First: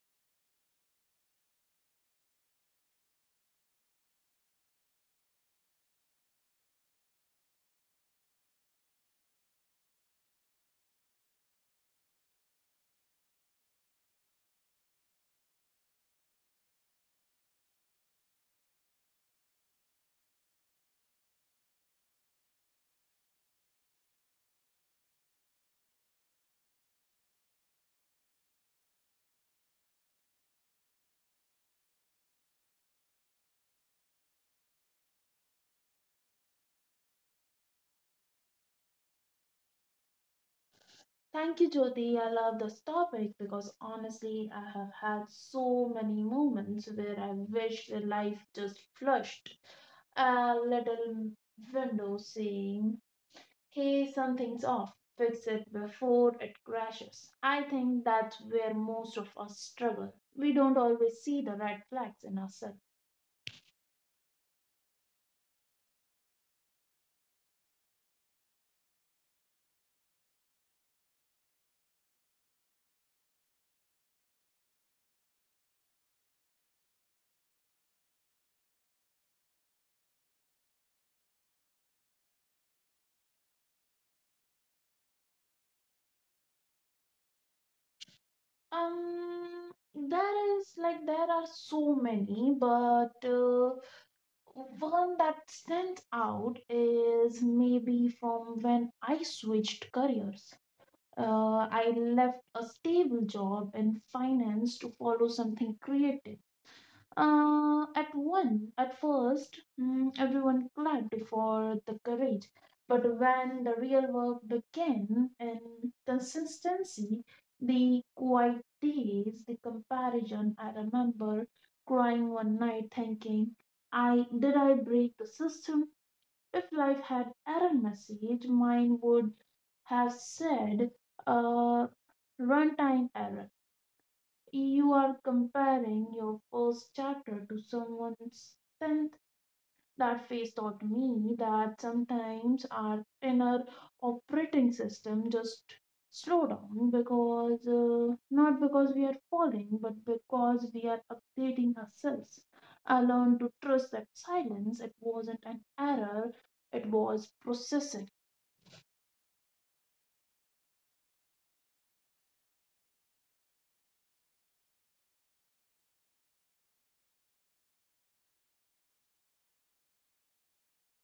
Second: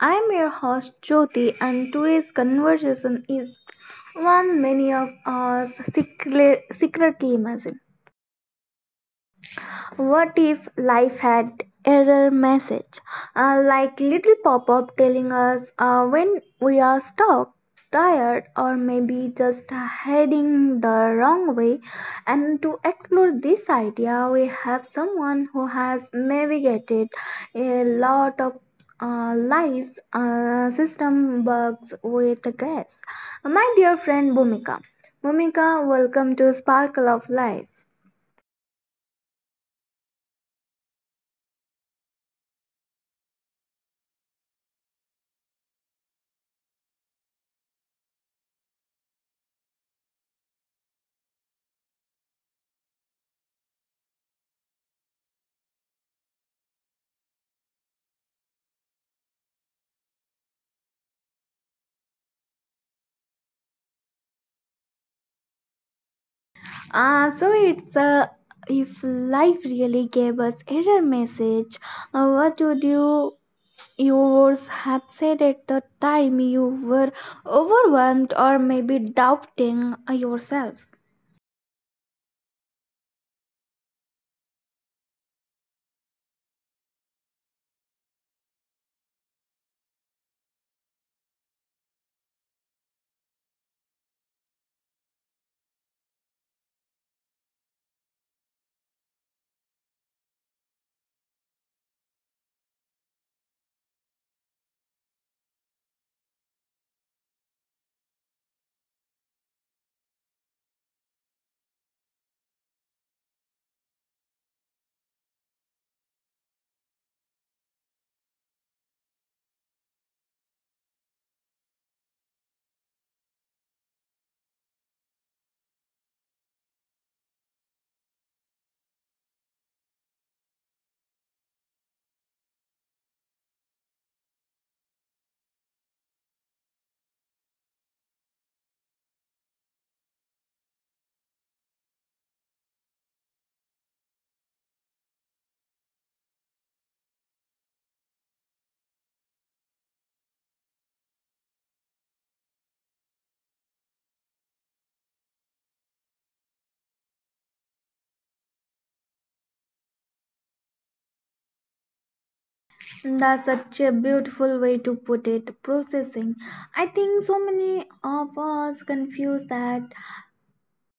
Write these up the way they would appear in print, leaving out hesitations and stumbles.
I am your host Jyoti, and today's conversation is one many of us secretly imagine. What if life had error message, like little pop up telling us when we are stuck, tired, or maybe just heading the wrong way? And to explore this idea, we have someone who has navigated a lot of lives system bugs with grace. My dear friend Bhumika, Bhumika, welcome to Sparkle of Life. Thank you, Jyoti. I love this topic because honestly, I have had so many moments where I wish the life just flushed a little window saying, hey, something's off. Fix it before it crashes. I think that's where most of us struggle. We don't always see the red flags in ourselves. So it's if life really gave us error message, what would you would have said at the time you were overwhelmed or maybe doubting yourself? There is there are so many, but one that stands out is maybe from when I switched careers. I left a stable job in finance to follow something creative. At first, everyone clapped for the courage, but when the real work began and consistency, the quiet days, the comparison, I remember crying one night thinking, I did I break the system? If life had error message, mine would have said, uh, runtime error. You are comparing your first chapter to someone's 10th. That phase taught me that sometimes our inner operating system just slow down because not because we are falling but because we are updating ourselves. I learned to trust that silence. It wasn't an error, it was processing. That's such a beautiful way to put it. Processing. I think so many of us confuse that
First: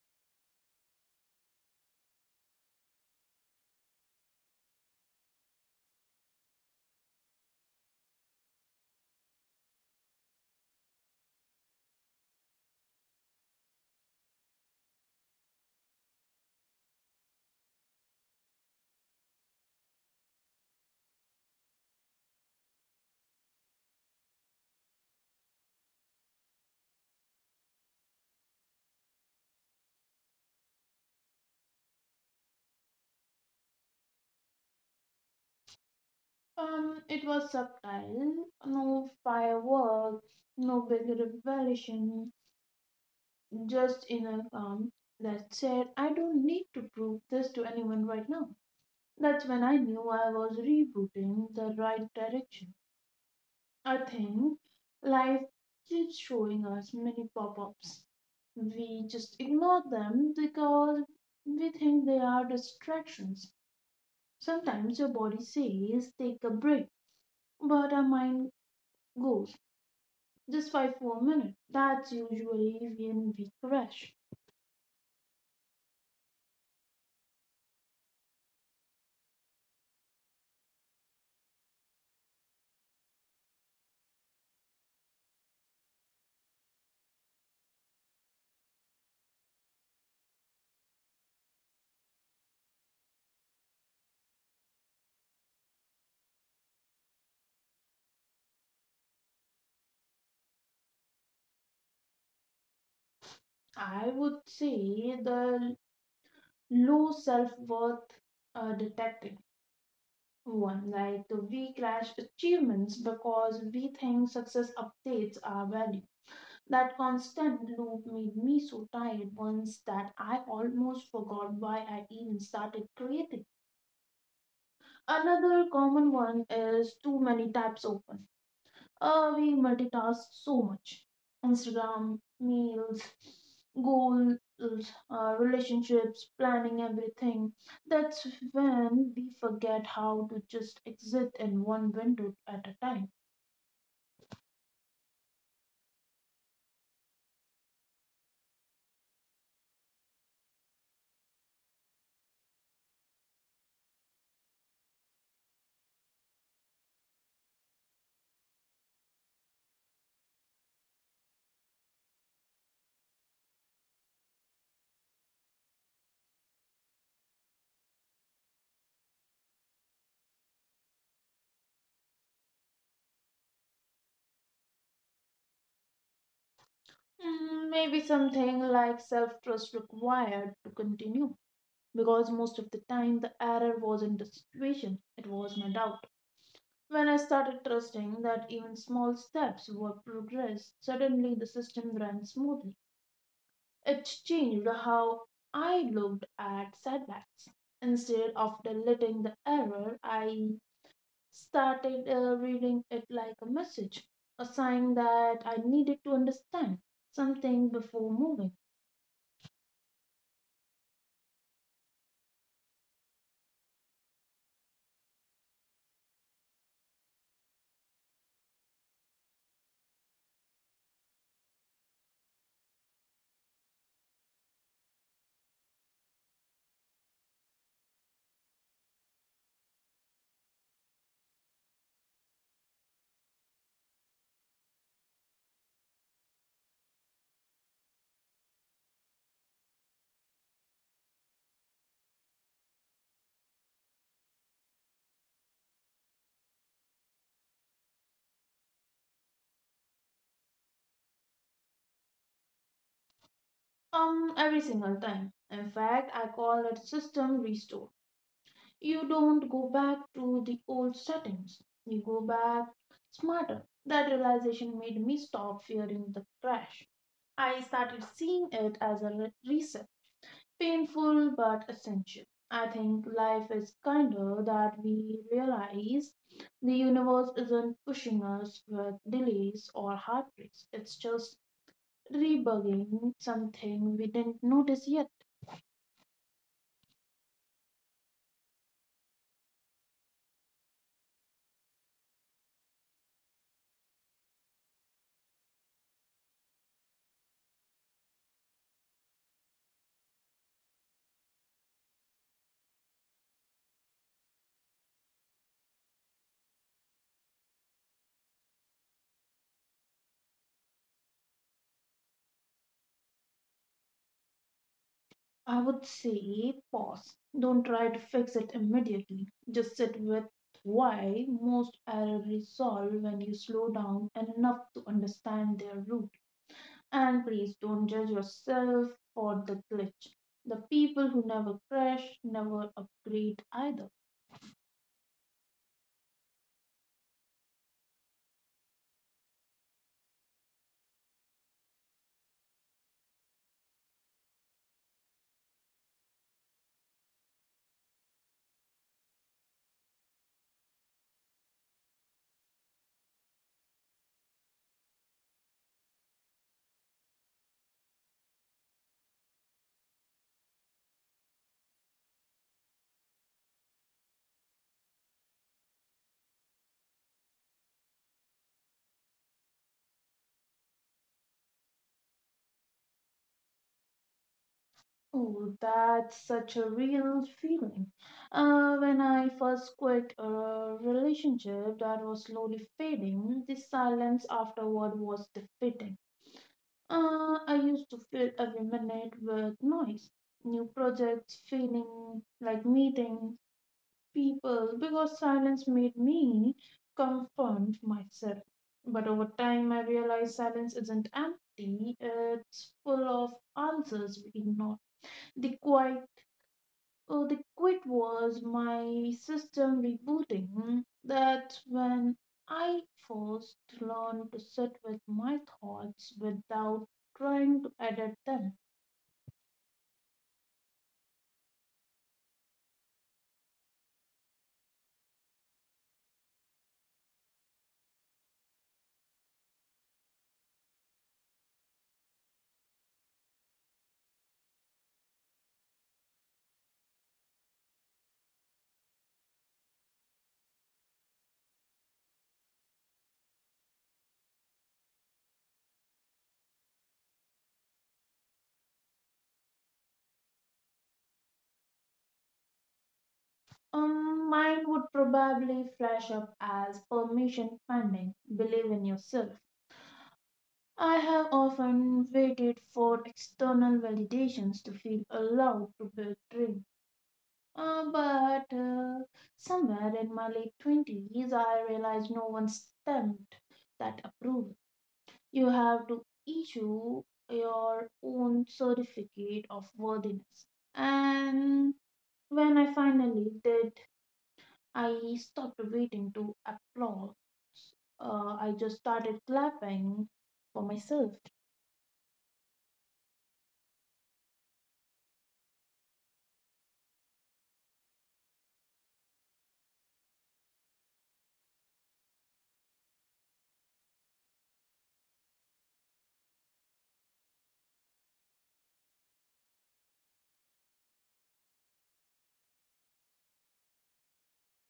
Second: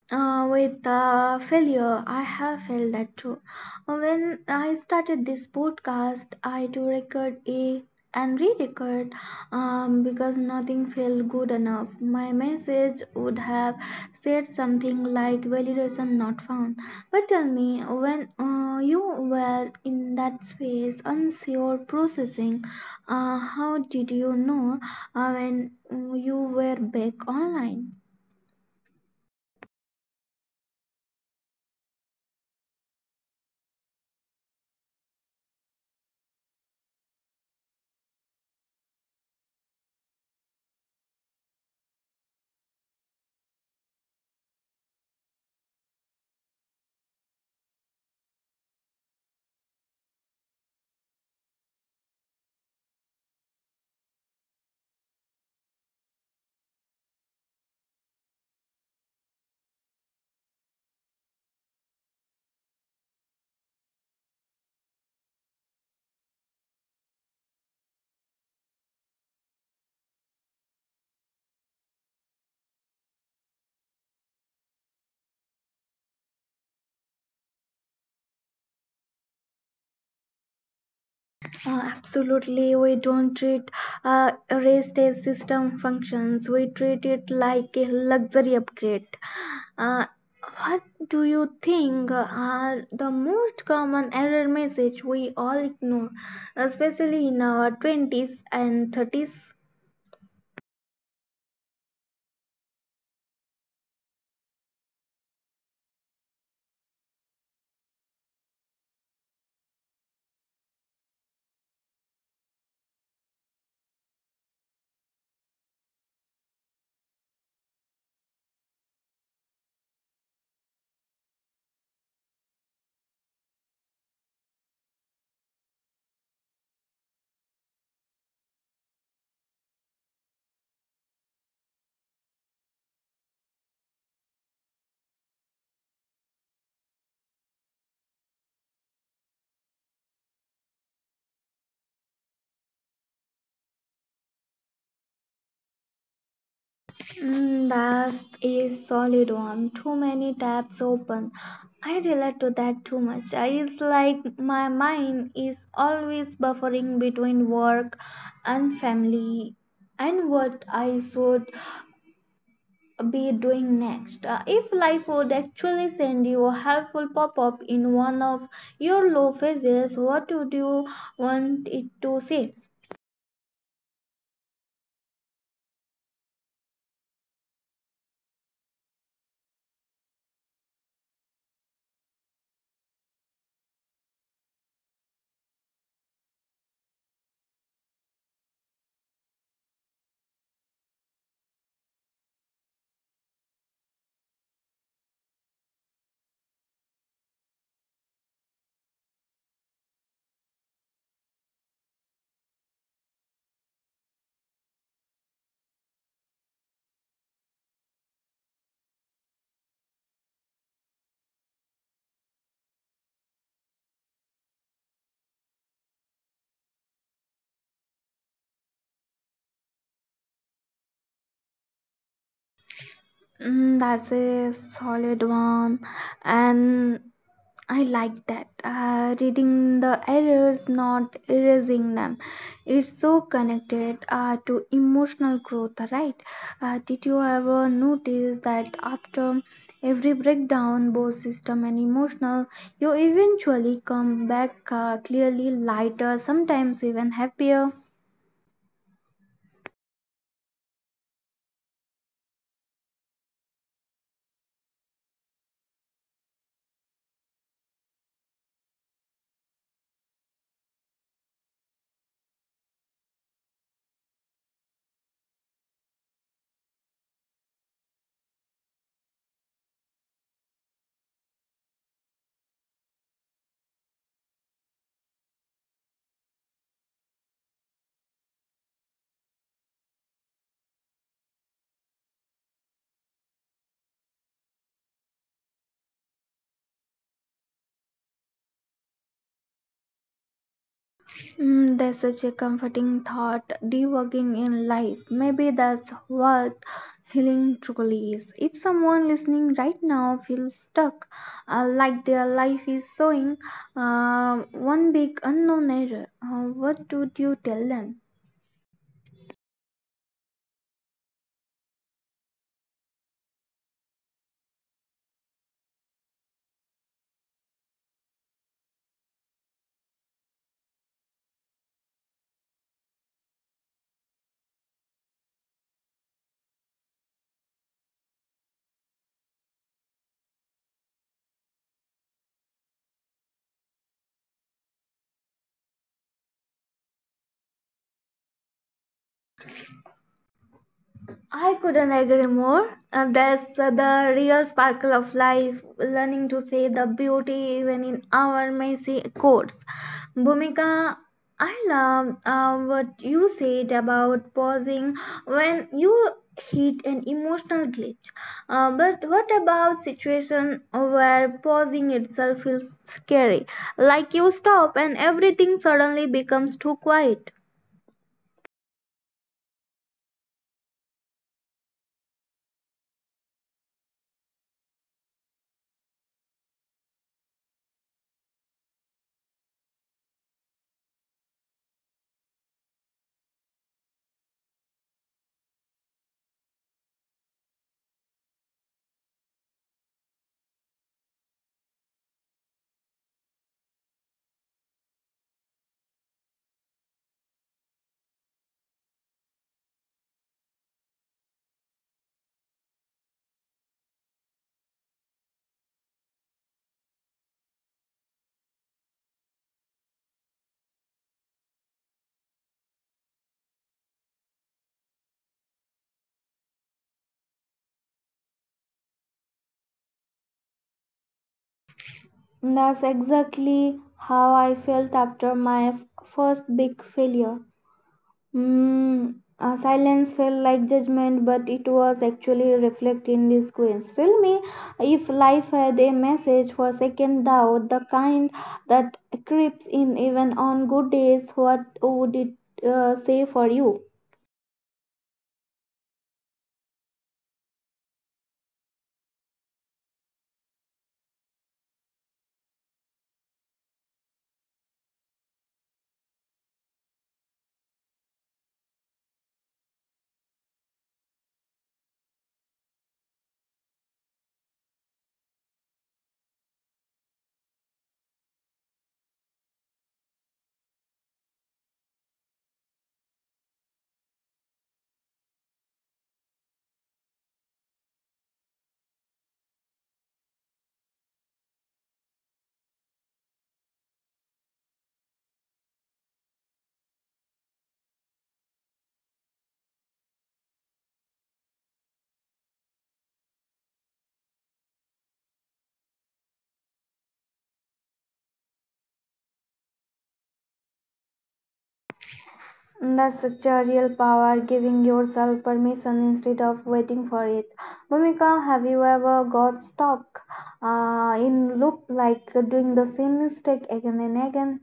With failure, I have felt that too. When I started this podcast, I do record a and re-record because nothing felt good enough. My message would have said something like validation not found. But tell me, when you were in that space, unsure, processing, how did you know when you were back online? It was subtle. No fireworks, no big revelation, just in a calm that said, I don't need to prove this to anyone right now. That's when I knew I was rebooting the right direction. I think life keeps showing us many pop ups. We just ignore them because we think they are distractions. Sometimes your body says, take a break, but our mind goes, just five more minutes. That's usually when we crash. Absolutely, we don't treat rest as system functions. We treat it like a luxury upgrade. Uh, what do you think are the most common error message we all ignore, especially in our twenties and thirties? I would say the low self-worth detecting one. Like we crash achievements because we think success updates our value. That constant loop made me so tired once that I almost forgot why I even started creating. Another common one is too many tabs open. We multitask so much. Instagram, meals, goals, relationships, planning everything. That's when we forget how to just exist in one window at a time. Mm, that's a solid one. Too many tabs open. I relate to that too much. It's like my mind is always buffering between work and family and what I should be doing next. If life would actually send you a helpful pop up in one of your low phases, what would you want it to say? Mm, maybe something like self trust required to continue, because most of the time the error wasn't the situation, it was my doubt. When I started trusting that even small steps were progress, suddenly the system ran smoothly. It changed how I looked at setbacks. Instead of deleting the error, I started reading it like a message, a sign that I needed to understand something before moving. Mm, that's a solid one. And I like that. Reading the errors, not erasing them. It's so connected to emotional growth, right? Did you ever notice that after every breakdown, both system and emotional, you eventually come back clearly lighter, sometimes even happier? Every single time. In fact, I call it system restore. You don't go back to the old settings. You go back smarter. That realization made me stop fearing the crash. I started seeing it as a reset. Painful but essential. I think life is kinder that we realize. The universe isn't pushing us with delays or heartbreaks. It's just debugging something we didn't notice yet. Mm, that's such a comforting thought. Debugging in life. Maybe that's what healing truly is. If someone listening right now feels stuck, like their life is showing one big unknown error, what would you tell them? I would say pause. Don't try to fix it immediately. Just sit with why most errors resolve when you slow down and enough to understand their root. And please don't judge yourself for the glitch. The people who never crash never upgrade either. I couldn't agree more. That's the real sparkle of life, learning to see the beauty even in our messy courts. Bhumika, I love what you said about pausing when you hit an emotional glitch. But what about situation where pausing itself feels scary? Like you stop and everything suddenly becomes too quiet. Oh, that's such a real feeling. When I first quit a relationship that was slowly fading, the silence afterward was defeating. I used to fill every minute with noise, new projects, feeling like meeting people, because silence made me confront myself. But over time, I realized silence isn't empty, it's full of answers we ignore. The quiet, oh, the quit was my system rebooting. That's when I first learned to sit with my thoughts without trying to edit them. That's exactly how I felt after my first big failure. Mm, silence felt like judgment, but it was actually reflecting disgrace. Tell me if life had a message for second doubt, the kind that creeps in even on good days, what would it say for you? Mine would probably flash up as permission pending. Believe in yourself. I have often waited for external validations to feel allowed to build dream. But somewhere in my late 20s, I realized no one stamped that approval. You have to issue your own certificate of worthiness. And when I finally did, I stopped waiting to applaud. I just started clapping for myself. That's such a real power, giving yourself permission instead of waiting for it. Bhumika, have you ever got stuck in loop, like doing the same mistake again and again?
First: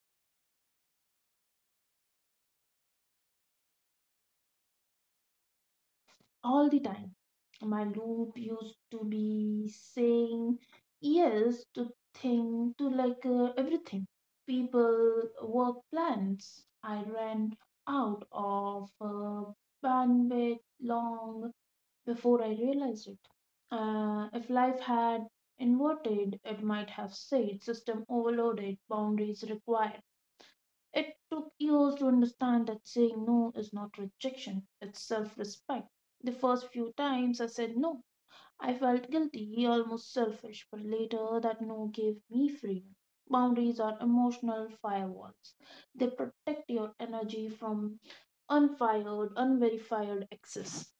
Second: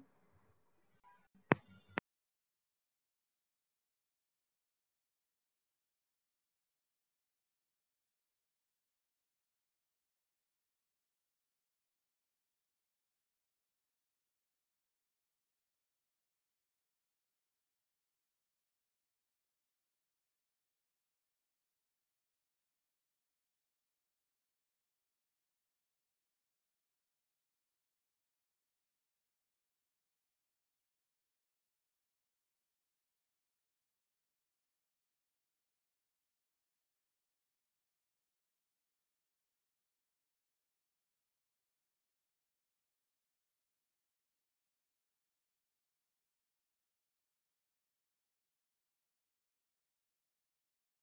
All the time. My loop used to be saying yes to thing to like everything. People, work plans. I ran out of bandwidth long before I realized it. If life had inverted, it might have said system overloaded, boundaries required. It took years to understand that saying no is not rejection, it's self respect. The first few times I said no, I felt guilty, almost selfish, but later that no gave me freedom. Boundaries are emotional firewalls, they protect your energy from unfired, unverified access.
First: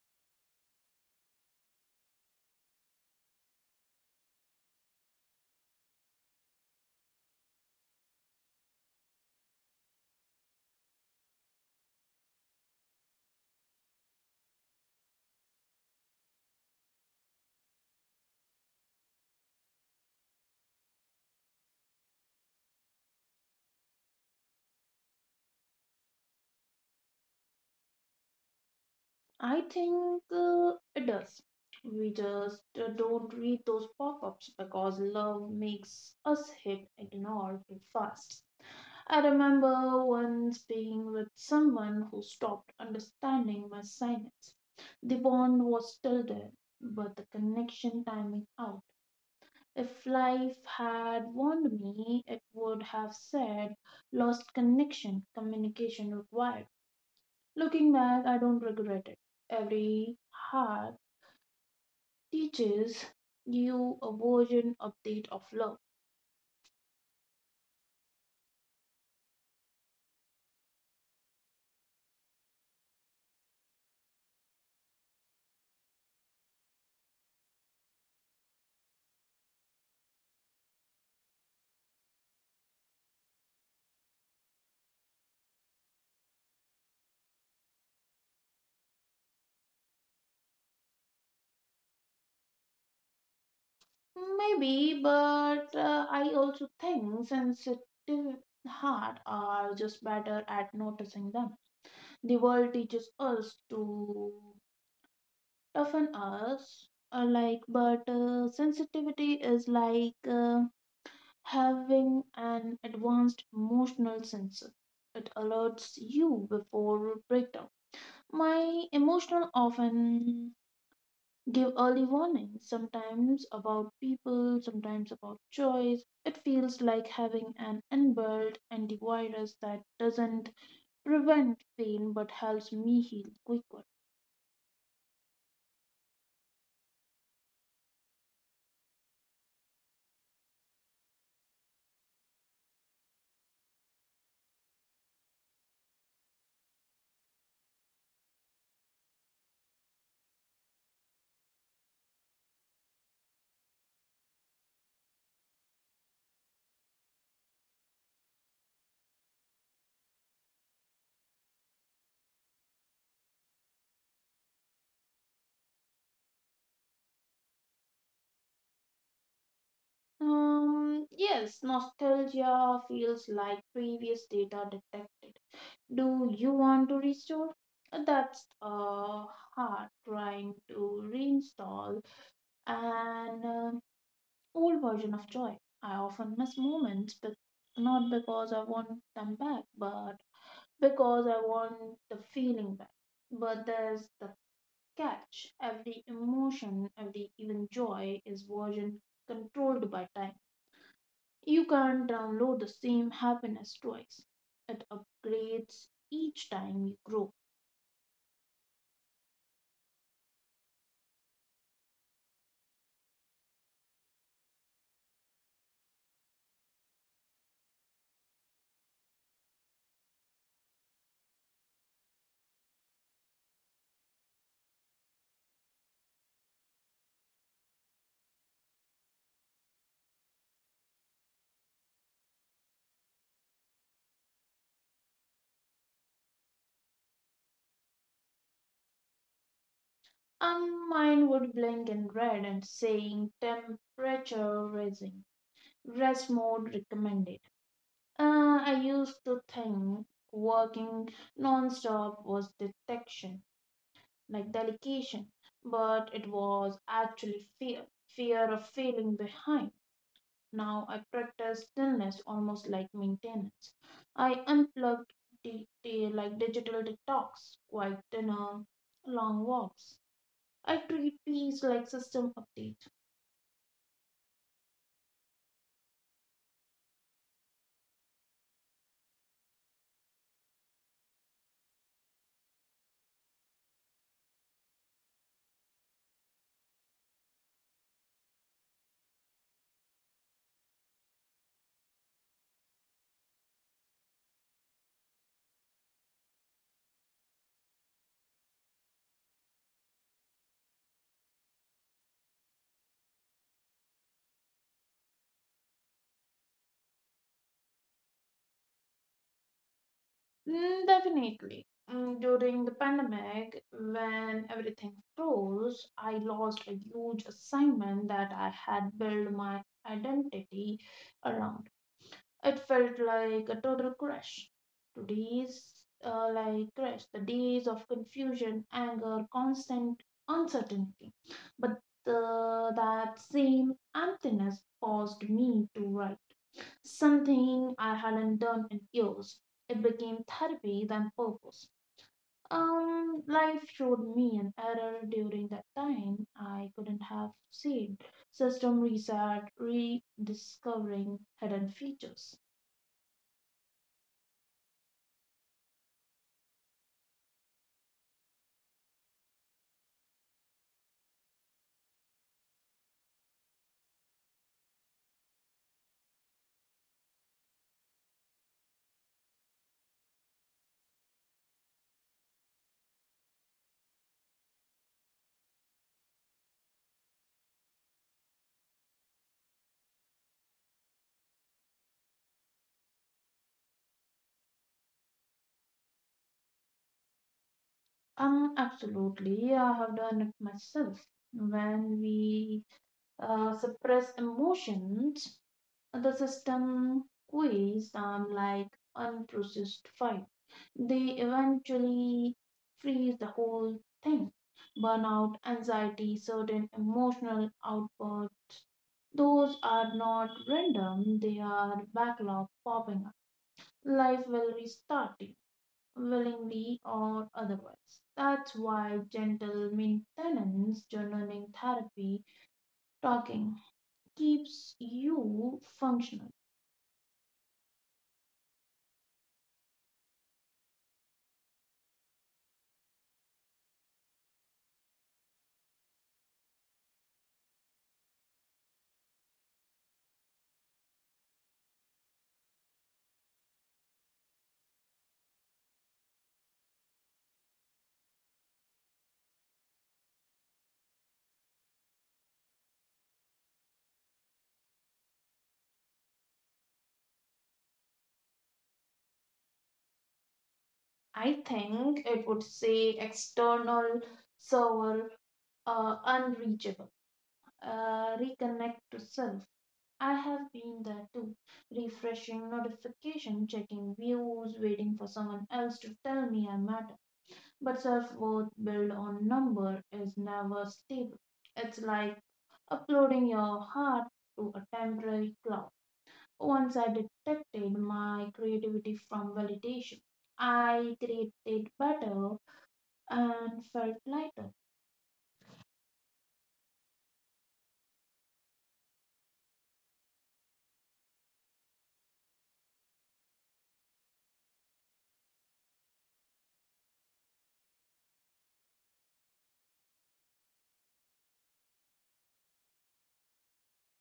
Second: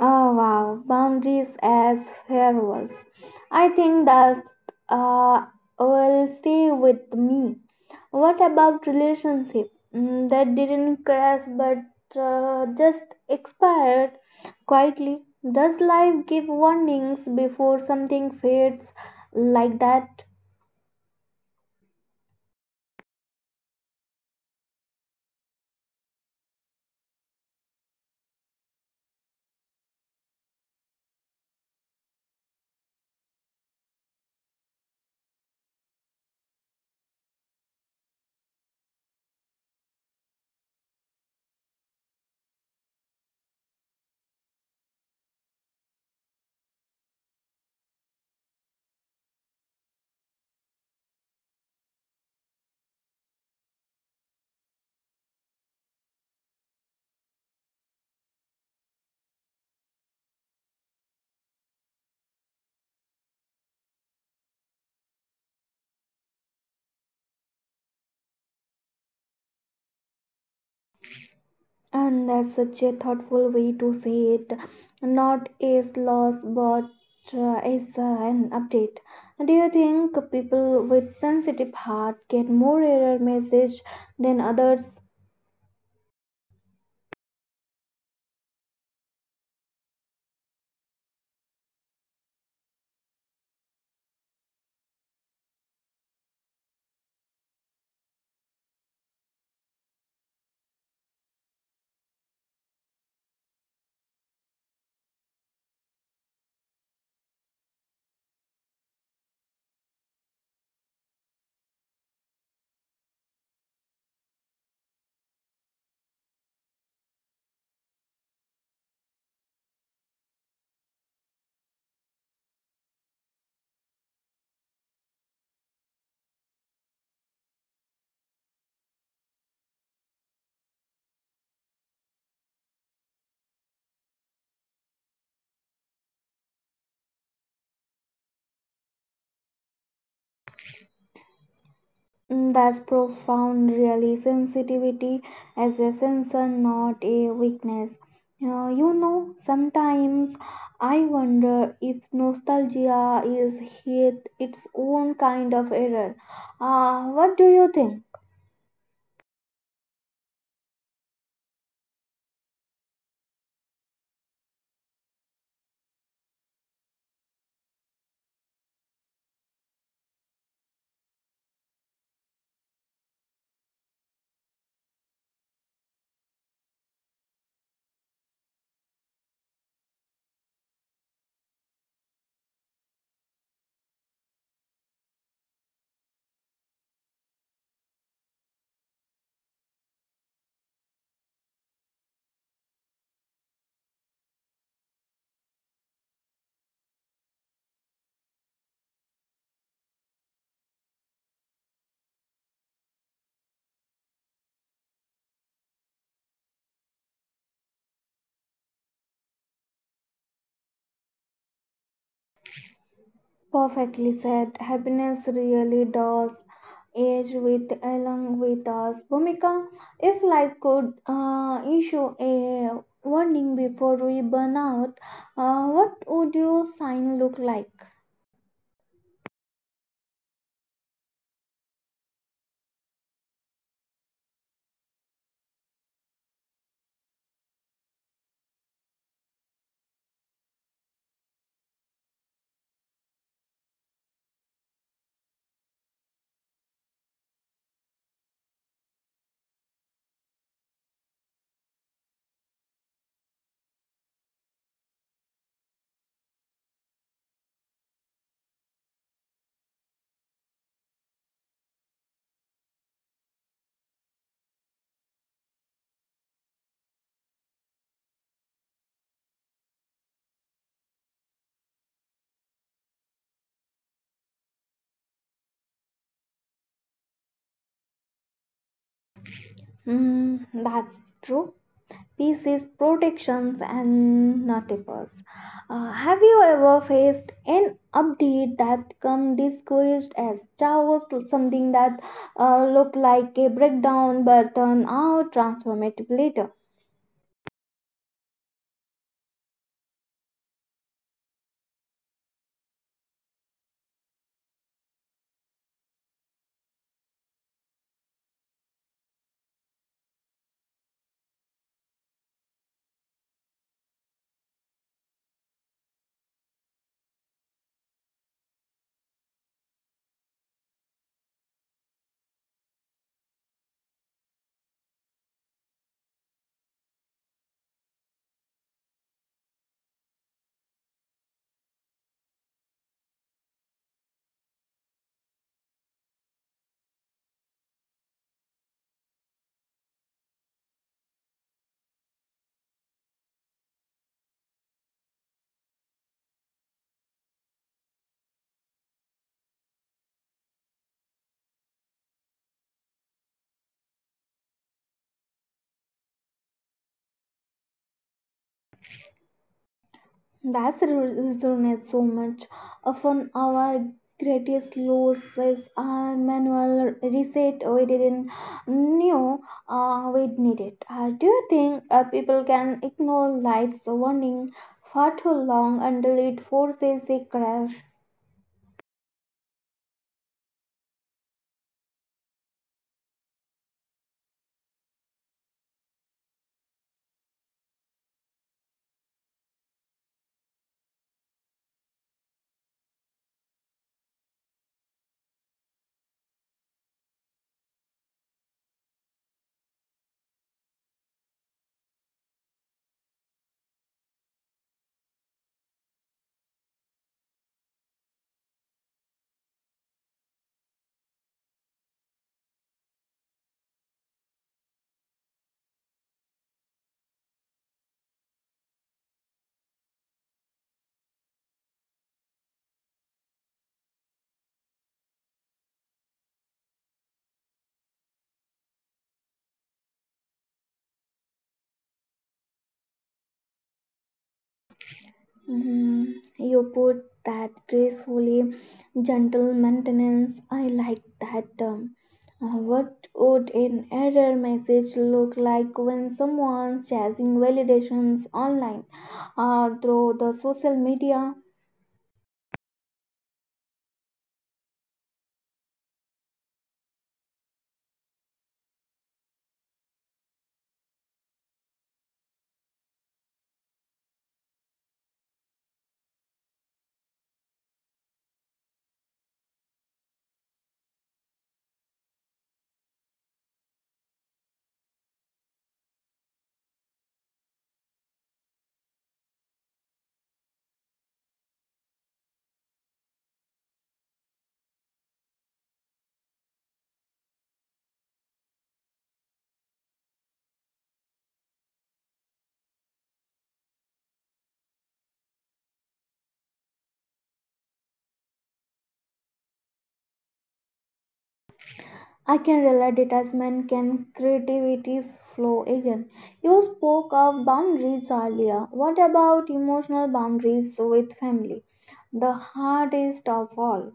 Oh wow, boundaries as firewalls. I think that uh, will stay with me. What about relationship, mm, that didn't crash but just expired quietly? Does life give warnings before something fades like that? I think it does. We just don't read those pop ups because love makes us hit ignore too fast. I remember once being with someone who stopped understanding my silence. The bond was still there, but the connection timing out. If life had warned me, it would have said lost connection, communication required. Looking back, I don't regret it. Every heart teaches you a version update of love. And that's such a thoughtful way to say it. Not as loss, but as an update. Do you think people with sensitive heart get more error message than others? Maybe, but I also think sensitive heart are just better at noticing them. The world teaches us to toughen us, like, but sensitivity is like having an advanced emotional sensor. It alerts you before breakdown. My emotional often give early warning, sometimes about people, sometimes about choice. It feels like having an inbuilt antivirus that doesn't prevent pain but helps me heal quicker. Mm, that's profound, really. Sensitivity as a sensor, not a weakness. You know, sometimes I wonder if nostalgia is hit its own kind of error. What do you think? Yes, nostalgia feels like previous data detected. Do you want to restore? That's hard trying to reinstall and old version of joy. I often miss moments, but not because I want them back, but because I want the feeling back. But there's the catch. Every emotion, every even joy is version controlled by time. You can't download the same happiness twice. It upgrades each time you grow. Perfectly said. Happiness really does age with along with us. Bhumika, if life could issue a warning before we burn out, what would your sign look like? And mine would blink in red and saying temperature rising. Rest mode recommended. I used to think working nonstop was detection, like delegation, but it was actually fear of failing behind. Now I practice stillness almost like maintenance. I unplugged digital detox, quiet dinner, long walks. I treat peace like system updates. Mm, that's true. Peace is protections and not a purse. Have you ever faced an update that come disguised as chaos, something that looked like a breakdown but turned out transformative later? Mm, definitely. Mm, during the pandemic, when everything froze, I lost a huge assignment that I had built my identity around. It felt like a total crash. Today's, crash, the days of confusion, anger, constant uncertainty. But that same emptiness caused me to write something I hadn't done in years. It became therapy than purpose. Life showed me an error during that time I couldn't have seen. System reset, rediscovering hidden features. That's re- Resonates so much. Often our greatest losses are manual reset we didn't know we needed. Do you think people can ignore life's warning for too long until it forces a crash? Absolutely, I have done it myself. When we suppress emotions, the system quiz like unprocessed file. They eventually freeze the whole thing. Burnout, anxiety, certain emotional outbursts. Those are not random, they are backlog popping up. Life will restart you, willingly or otherwise. That's why gentle maintenance, journaling therapy, talking keeps you functional. Mhm. You put that gracefully, gentle maintenance. I like that term. What would an error message look like when someone's chasing validations online through the social media? I think it would say external server unreachable. Reconnect to self. I have been there too, refreshing notification, checking views, waiting for someone else to tell me I matter. But self-worth built on number is never stable. It's like uploading your heart to a temporary cloud. Once I detected my creativity from validation, I created better and felt lighter. I can relate detachment can creativity's flow again. You spoke of boundaries earlier. What about emotional boundaries with family? The hardest of all.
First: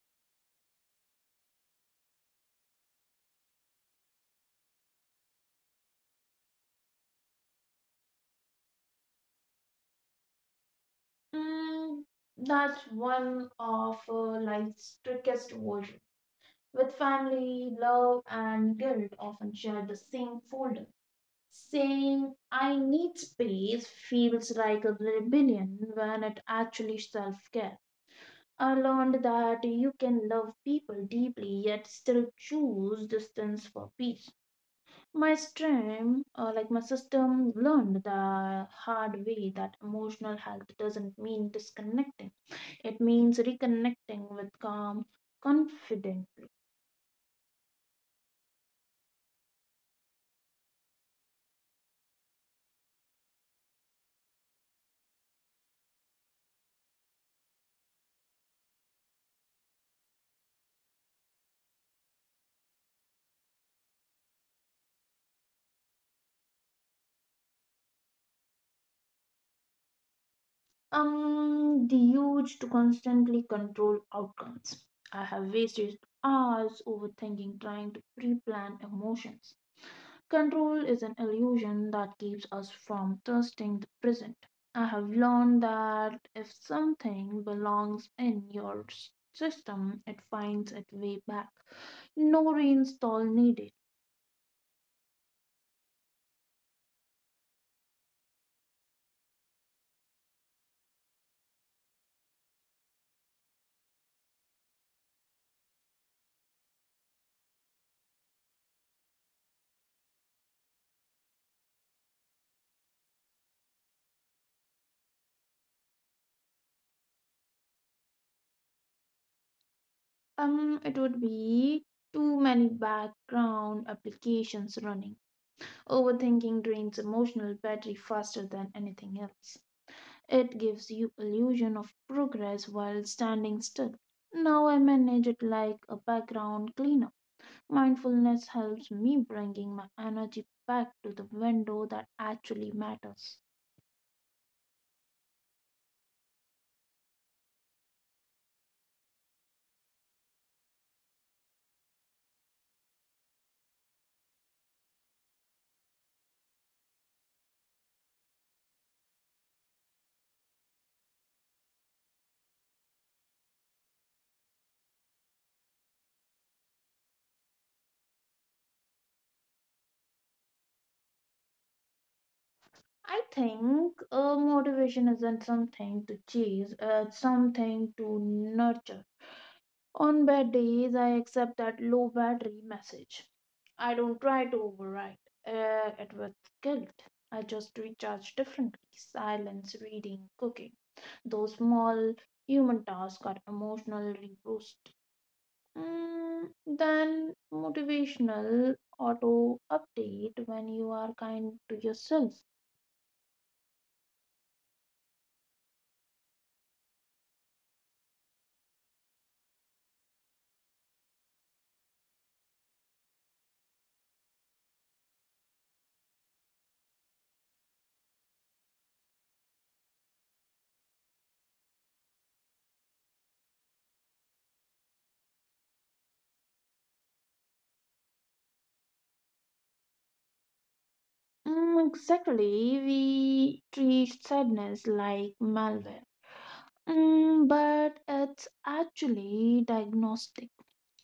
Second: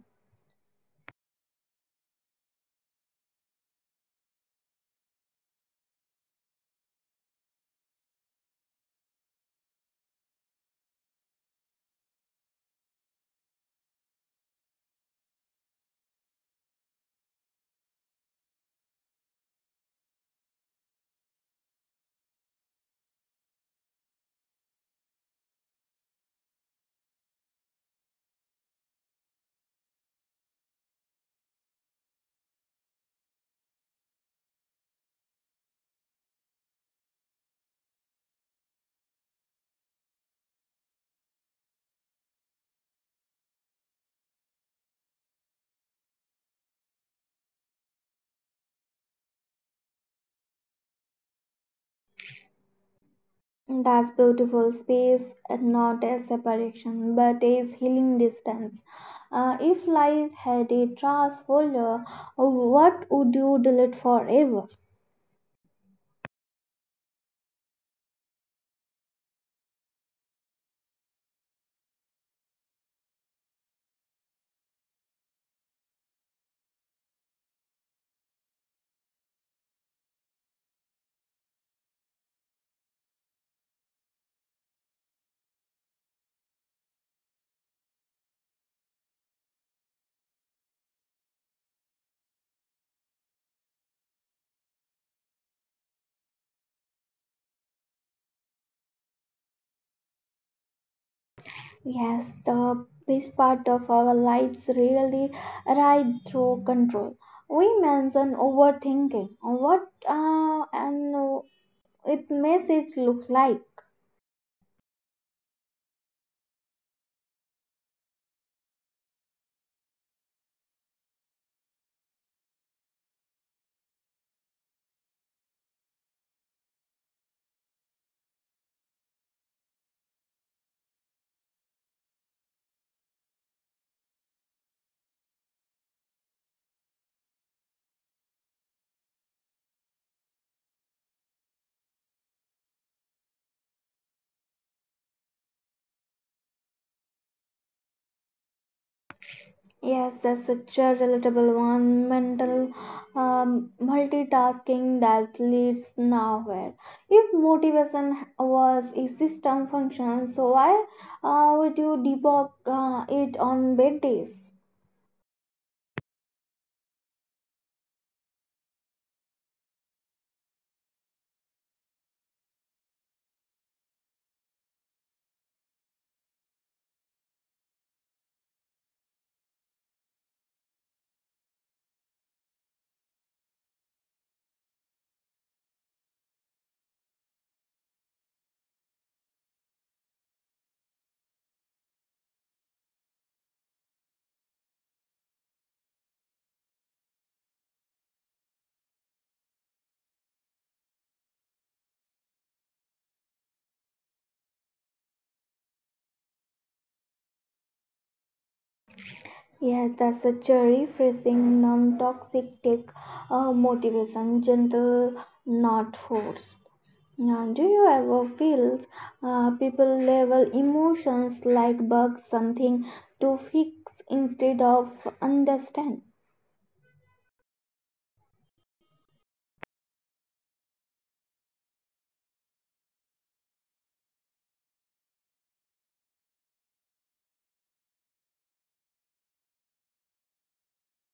Mm, that's one of life's trickiest versions. With family, love, and guilt often share the same folder. Saying, I need space feels like a rebellion when it actually self care. I learned that you can love people deeply yet still choose distance for peace. My stream, my system, learned the hard way that emotional health doesn't mean disconnecting, it means reconnecting with calm confidently. That's beautiful. Space, not a separation, but is healing distance. If life had a trash folder, what would you delete forever? The urge to constantly control outcomes. I have wasted hours overthinking, trying to pre plan emotions. Control is an illusion that keeps us from trusting the present. I have learned that if something belongs in your system, it finds its way back. No reinstall needed. Yes, the best part of our lives really right through control. We mention overthinking. What and it message look like? It would be too many background applications running. Overthinking drains emotional battery faster than anything else. It gives you illusion of progress while standing still. Now I manage it like a background cleaner. Mindfulness helps me bringing my energy back to the window that actually matters. Yes, that's such a relatable one. Mental multitasking that leads nowhere. If motivation was a system function, so why would you debug it on bad days? I think motivation isn't something to chase, it's something to nurture. On bad days, I accept that low battery message. I don't try to override it with guilt. I just recharge differently silence, reading, cooking. Those small human tasks are emotionally boost. Mm, then motivational auto update when you are kind to yourself. Yes, that's such a refreshing, non toxic take motivation, gentle, not forced. Yeah, do you ever feel people label emotions like bugs, something to fix instead of understand? Mm, exactly, we treat sadness like malware. Mm, but it's actually diagnostic.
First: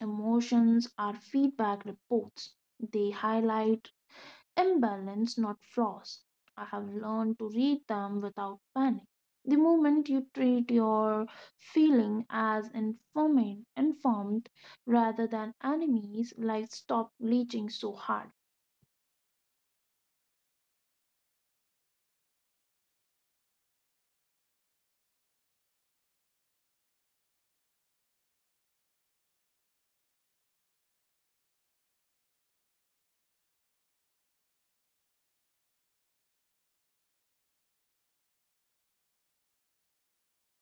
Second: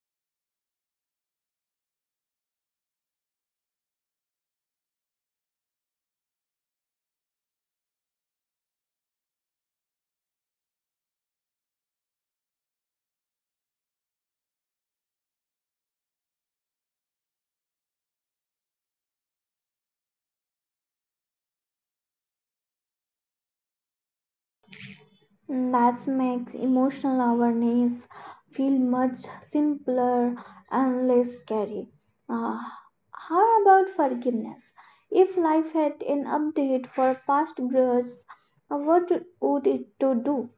Emotions are feedback reports. They highlight imbalance, not flaws. I have learned to read them without panic. The moment you treat your feeling as informed rather than enemies, life stop leaching so hard. That makes emotional awareness feel much simpler and less scary. Uh, how about forgiveness? If life had an update for past grudges, what would it to do?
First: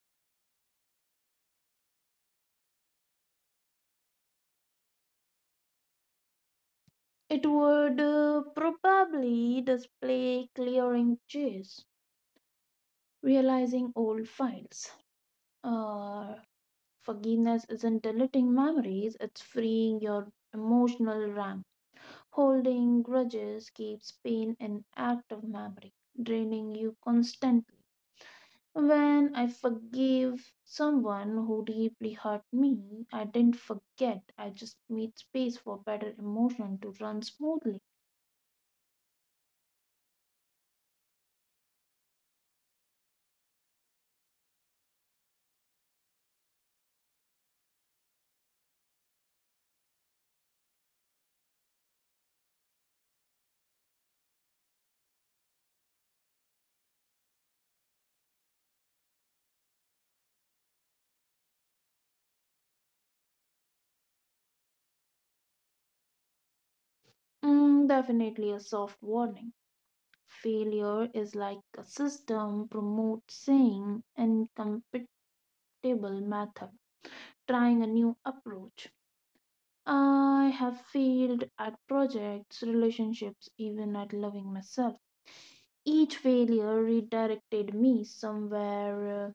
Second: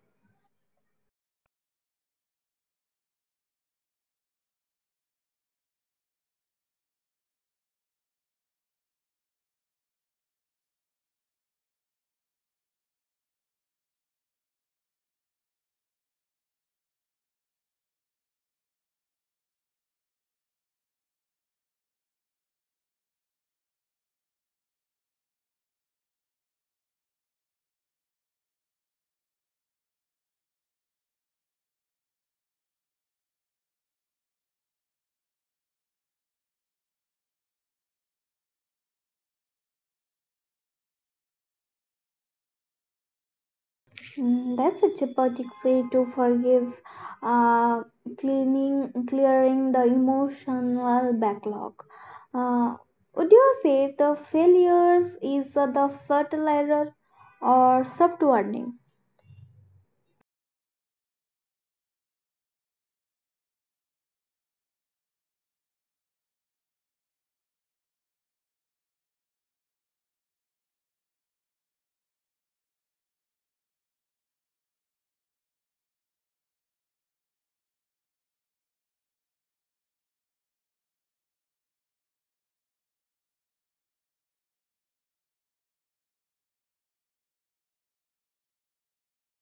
It would probably display clearing chase, realizing old files. Uh, Forgiveness isn't deleting memories, it's freeing your emotional RAM. Holding grudges keeps pain in active memory, draining you constantly. When I forgive someone who deeply hurt me, I didn't forget. I just made space for better emotion to run smoothly. Mm, that's such a poetic way to forgive, uh, cleaning, clearing the emotional backlog. Uh, would you say the failures is the fertilizer or soft warning? Mm, definitely a soft warning. Failure is like a system promotes saying incompatible method. Trying a new approach. I have failed at projects, relationships, even at loving myself. Each failure redirected me somewhere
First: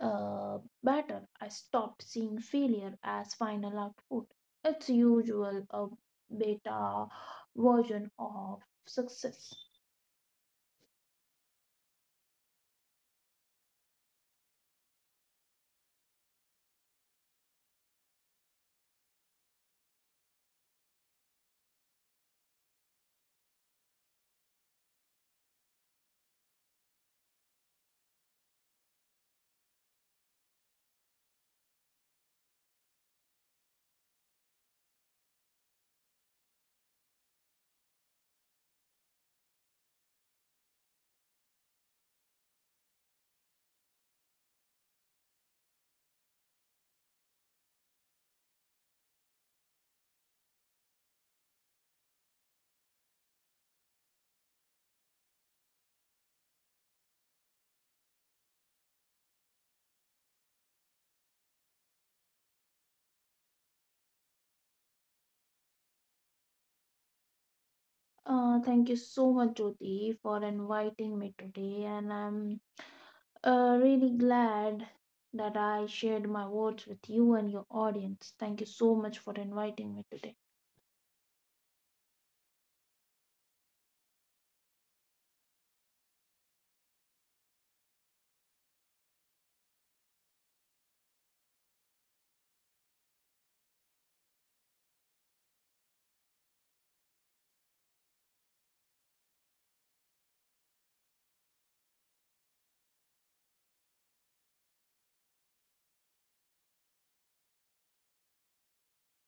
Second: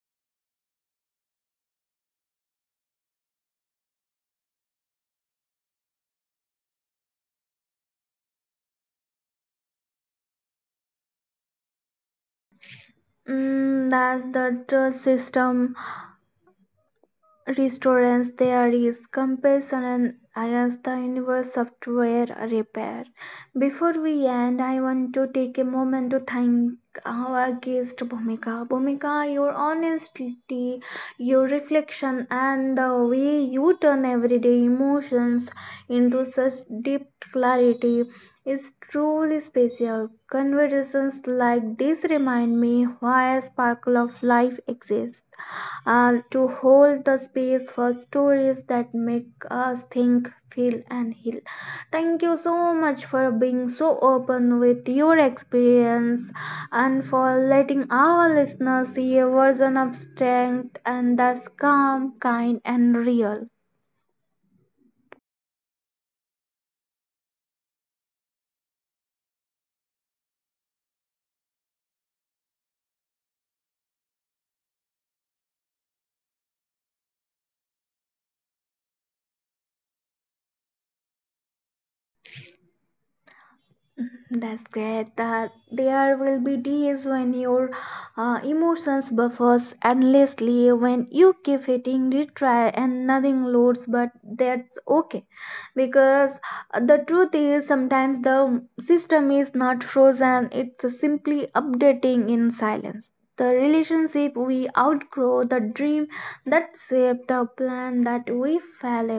better. I stopped seeing failure as final output. It's usual a beta version of success. Mm, that's the trust system restaurants there is compassion and I ask the universe software repair. Before we end, I want to take a moment to thank our guest Bhumika. Bhumika, your honesty, your reflection, and the way you turn everyday emotions into such deep clarity is truly special. Conversations like this remind me why a Sparkle of Life exists, to hold the space for stories that make us think, feel, and heal. Thank you so much for being so open with your experience and for letting our listeners see a version of strength, and that's calm, kind, and real. Thank you so much, Jyoti, for inviting me today, and I'm really glad that I shared my words with you and your audience. Thank you so much for inviting me today. That's great that there will be days when your emotions buffers endlessly, when you keep hitting retry and nothing loads, but that's okay, because the truth is, sometimes the system is not frozen, it's simply updating in silence. The relationship we outgrow, the dream that shaped the plan that we fell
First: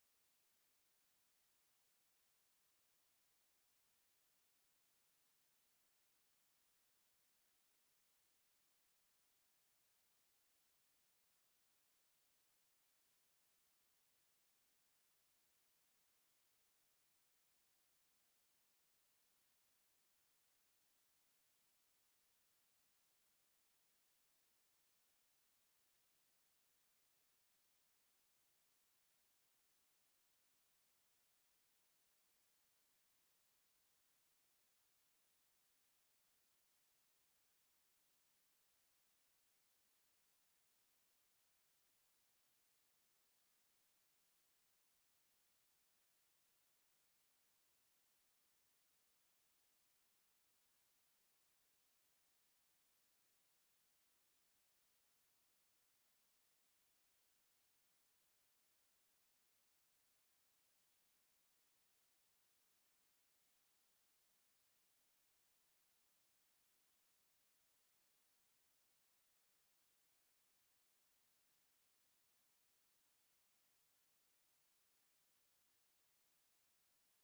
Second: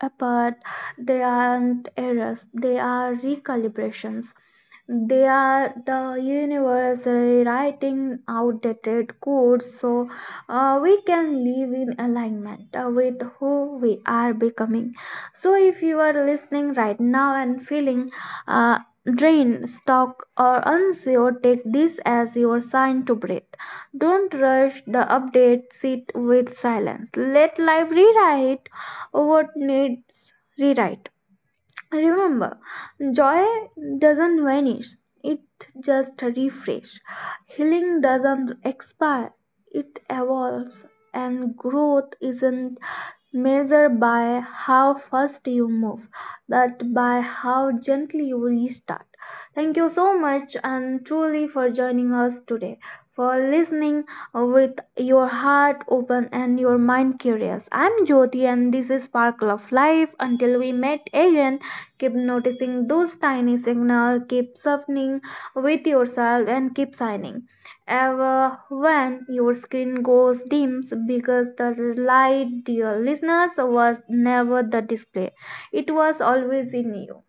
apart, they aren't errors, they are recalibrations. They are the universe rewriting outdated codes, so we can live in alignment with who we are becoming. So if you are listening right now and feeling uh, drained, stuck, or unsure, take this as your sign to breathe. Don't rush the update, sit with silence, let life rewrite what needs rewrite. Remember, joy doesn't vanish, it just refresh. Healing doesn't expire, it evolves, and growth isn't measure by how fast you move, but by how gently you restart. Thank you so much, and truly, for joining us today, for listening with your heart open and your mind curious. I'm Jyoti, and this is Sparkle of Life. Until we met again, keep noticing those tiny signals, keep softening with yourself, and keep signing ever when your screen goes dims, because the light, dear listeners, was never the display, it was always in you.